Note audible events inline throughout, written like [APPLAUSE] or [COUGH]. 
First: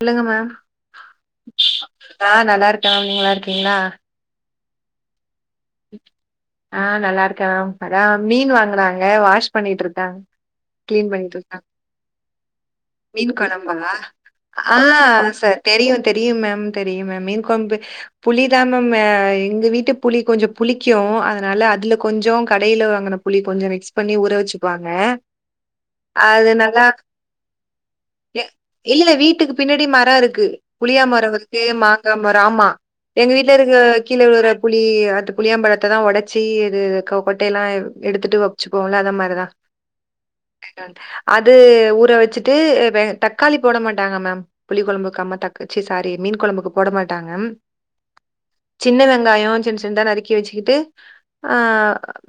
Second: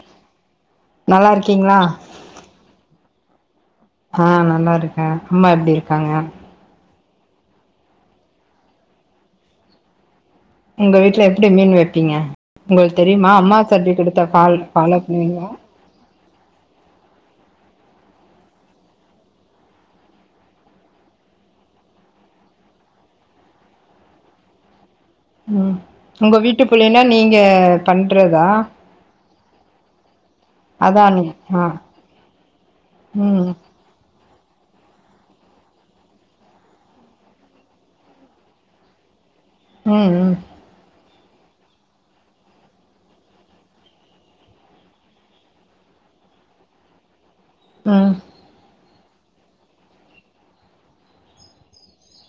இல்லங்க மேம் நல்லார்க்கீங்ளா ஆ நல்லாருக்க மேம் நீங்க நல்லாருக்கீங்ளா ஆ நல்லாருக்க அம்மா எப்டி இருக்காங்க ஆ நல்லாருக்காங் மேம் அதா மீன் வாங்குனாங்க வாஷ் பண்ணிட்ருக்காங் உங்க வீட்ல எப்டி மீன் வெப்பீங்க உங்களுக்கு தெரியுமா மீன் அம்மா கொழம்பா சொல்லி குடுத்த பால் ஆ ஃபாலோ பண்ணுவீங்களா சார் தெரியு தெரியும் மேம் தெரியும் மேம் மீன் கொழம்பு புளிதா மேம் ஆ எங்க வீட்டு புளி கொஞ்சொ புளிக்கு அதனால அதுல கொஞ்சோ கடையில வாங்குன புளி கொஞ்சொ மிக்ஸ் பண்ணி ஊற வச்சுக்குவாங்க ம் உங்க அது நல்லா வீட்டுக்குள்ளைன்னா நீங்க பண்றதா இல்லல்ல வீட்டுக்கு பின்னாடி மரொ இருக்கு அதா புளியா நீ மரொ வர்து ஆ மாங்கா மரொ ஆமா எங்க ம் வீட்ல இருக்க கீழ விழுற புளி அது புளியம்பழத்த தா ஒடச்சி இது க கொட்டையெல்லா எடுத்துட்டு வச்சுப்போம்ல அத மாரிதா ம் ம் அது ஊற வச்சுட்டு அ வெ தக்காளி போட மாட்டாங்க மேம் புளி கொழம்புக் அம்மா தக் சி சாரி மீன் கொழம்புக்கு போட மாட்டாங்க ம் சின்ன வெங்காயொ சின்சின்தா நறுக்கி வச்சுக்கிட்டு ஆ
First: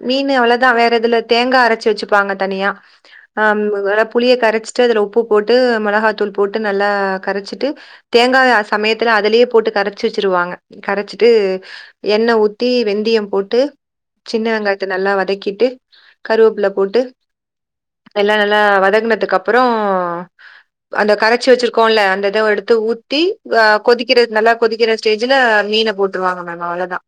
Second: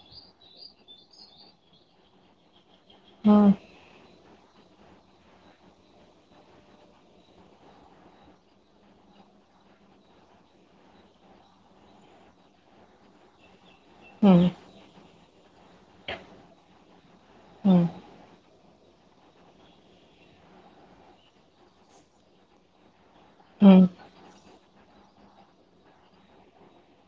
மீன் அவ்ளோதா வேற எதுல தேங்கா அரச்சு வச்சுப்பாங்க தனியா ஆ ம் [UNINTELLIGIBLE] புளிய கரச்சிட்டு அதுல உப்பு போட்டு மெளஹாத்தூள் போட்டு நல்லா கரச்சிட்டு தேங்கா சமயத்துல அதுலயே போட்டு கரச்சு வச்சுருவாங்க கரச்சிட்டு எண்ணெ ஊத் தி வெந்தியம் போட்டு சின்ன ம் வெங்காயத்த நல்லா வதக்கிட்டு கருவப்புல போட்டு ம் எல்லா நல்லா வதங்குனதுக்கப் பறொ அந்த கரச்சி வச்சிருக்கோல்ல அந்த இத எடுத்து ஊத்தி ஆ ம் கொதிக் கிற நல்லா கொதிக்கிற ஸ்டேஜுல மீன போட்டுருவாங்க மேம் அவ்ளதா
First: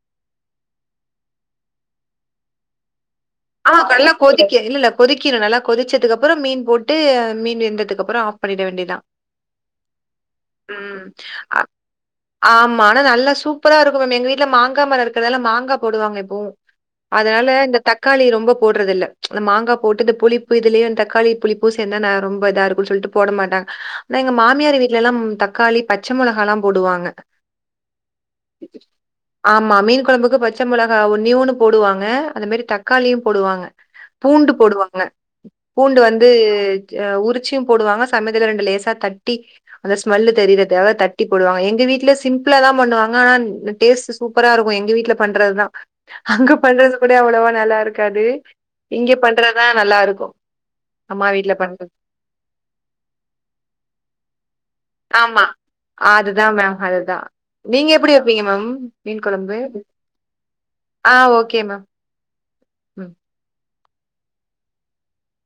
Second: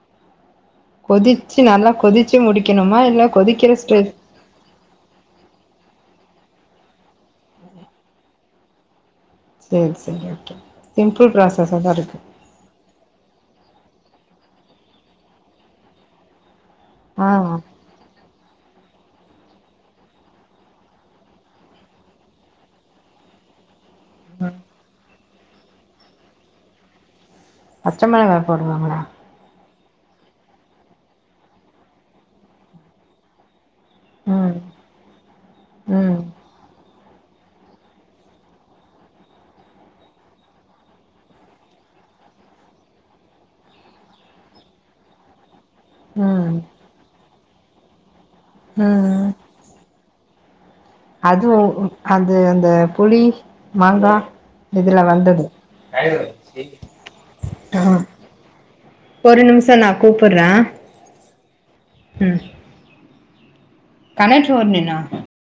கொதிச்சி நல்லா கொதிச்சி முடிக்கெணுமா இல்ல ஆ கொதிக்கிற நல்ல ஸ்டேஜ் கொதிக்கெ இல்லல்ல கொதிக்கிணு நல்லா கொதிச்சதுக்கப்பறொ மீன் போட்டு மீன் வெந்ததுக்கப்பறொ ஆஃப் பண்ணிட வேண்டியதுதா சேர் சேரி ஓகே சிம்ப்புள் அ ப்ராசஸா தா இருக்கு ஆமா ஆனா நல்லா சூப்பரா இருக்கு மேம் எங்க வீட்ல மாங்கா மரொ இருக்கறதால மாங்கா போடுவாங்க எப்பவு ஆ அதனால இந்த க்காளி ரொம்ப போட்றதில்ல அந்த மாங்கா போட்டு இந்த புளிப்பு இதுலயே தக்காளி புளிப்பு சேந்தா ந ரொம்ப இதா இருக்குன் சொல்ட்டு போட மாட்டாங் ஆனா எங்க மாமியார் வீட்லேல்லா ம் தக்காளி பச்ச மொளகால்லா போடுவாங்க பச்ச மொளகா போடுவாங்களா ஆமா மீன் கொழம்புக்கு பச்ச மொளகா ஒன்னே ஒன்னு போடுவாங்க அது மேரி தக்காளியும் போடுவாங்க பூண்டு ம் போடுவாங்க பூண்டு ம் வந்து அ உருச்சியும் போடுவாங்க சமயத்துல ரெண்டு லேசா தட்டி அந்த ஸ்மெல்லு தெரியிற தேவ தட்டி போடுவாங்க எங்க வீட்ல சிம்ப்புளாதா பண்ணுவாங்க ஆனா டேஸ்ட்டு சூப்பரா இருக்கு எங்க வீட்ல பண்றதுதா அங்க ம் பண்றது கூட அவ்ளவா நல்லா இருக்காது இங்க ம் பண்றதுதா நல்லா இருக்கு அதுவு அந்த அந்த புளி மாங்கா இதுல வந்தது அதுதா மேம் அதுதா ஆ நீங்க எப்டி வெப்பீங்க மேம் மீன் ஒரு கொழம்பு நிமிஷோ நா கூப்புட்றே ஆ ஓகே மே ம் கனட் ஹோர்னினா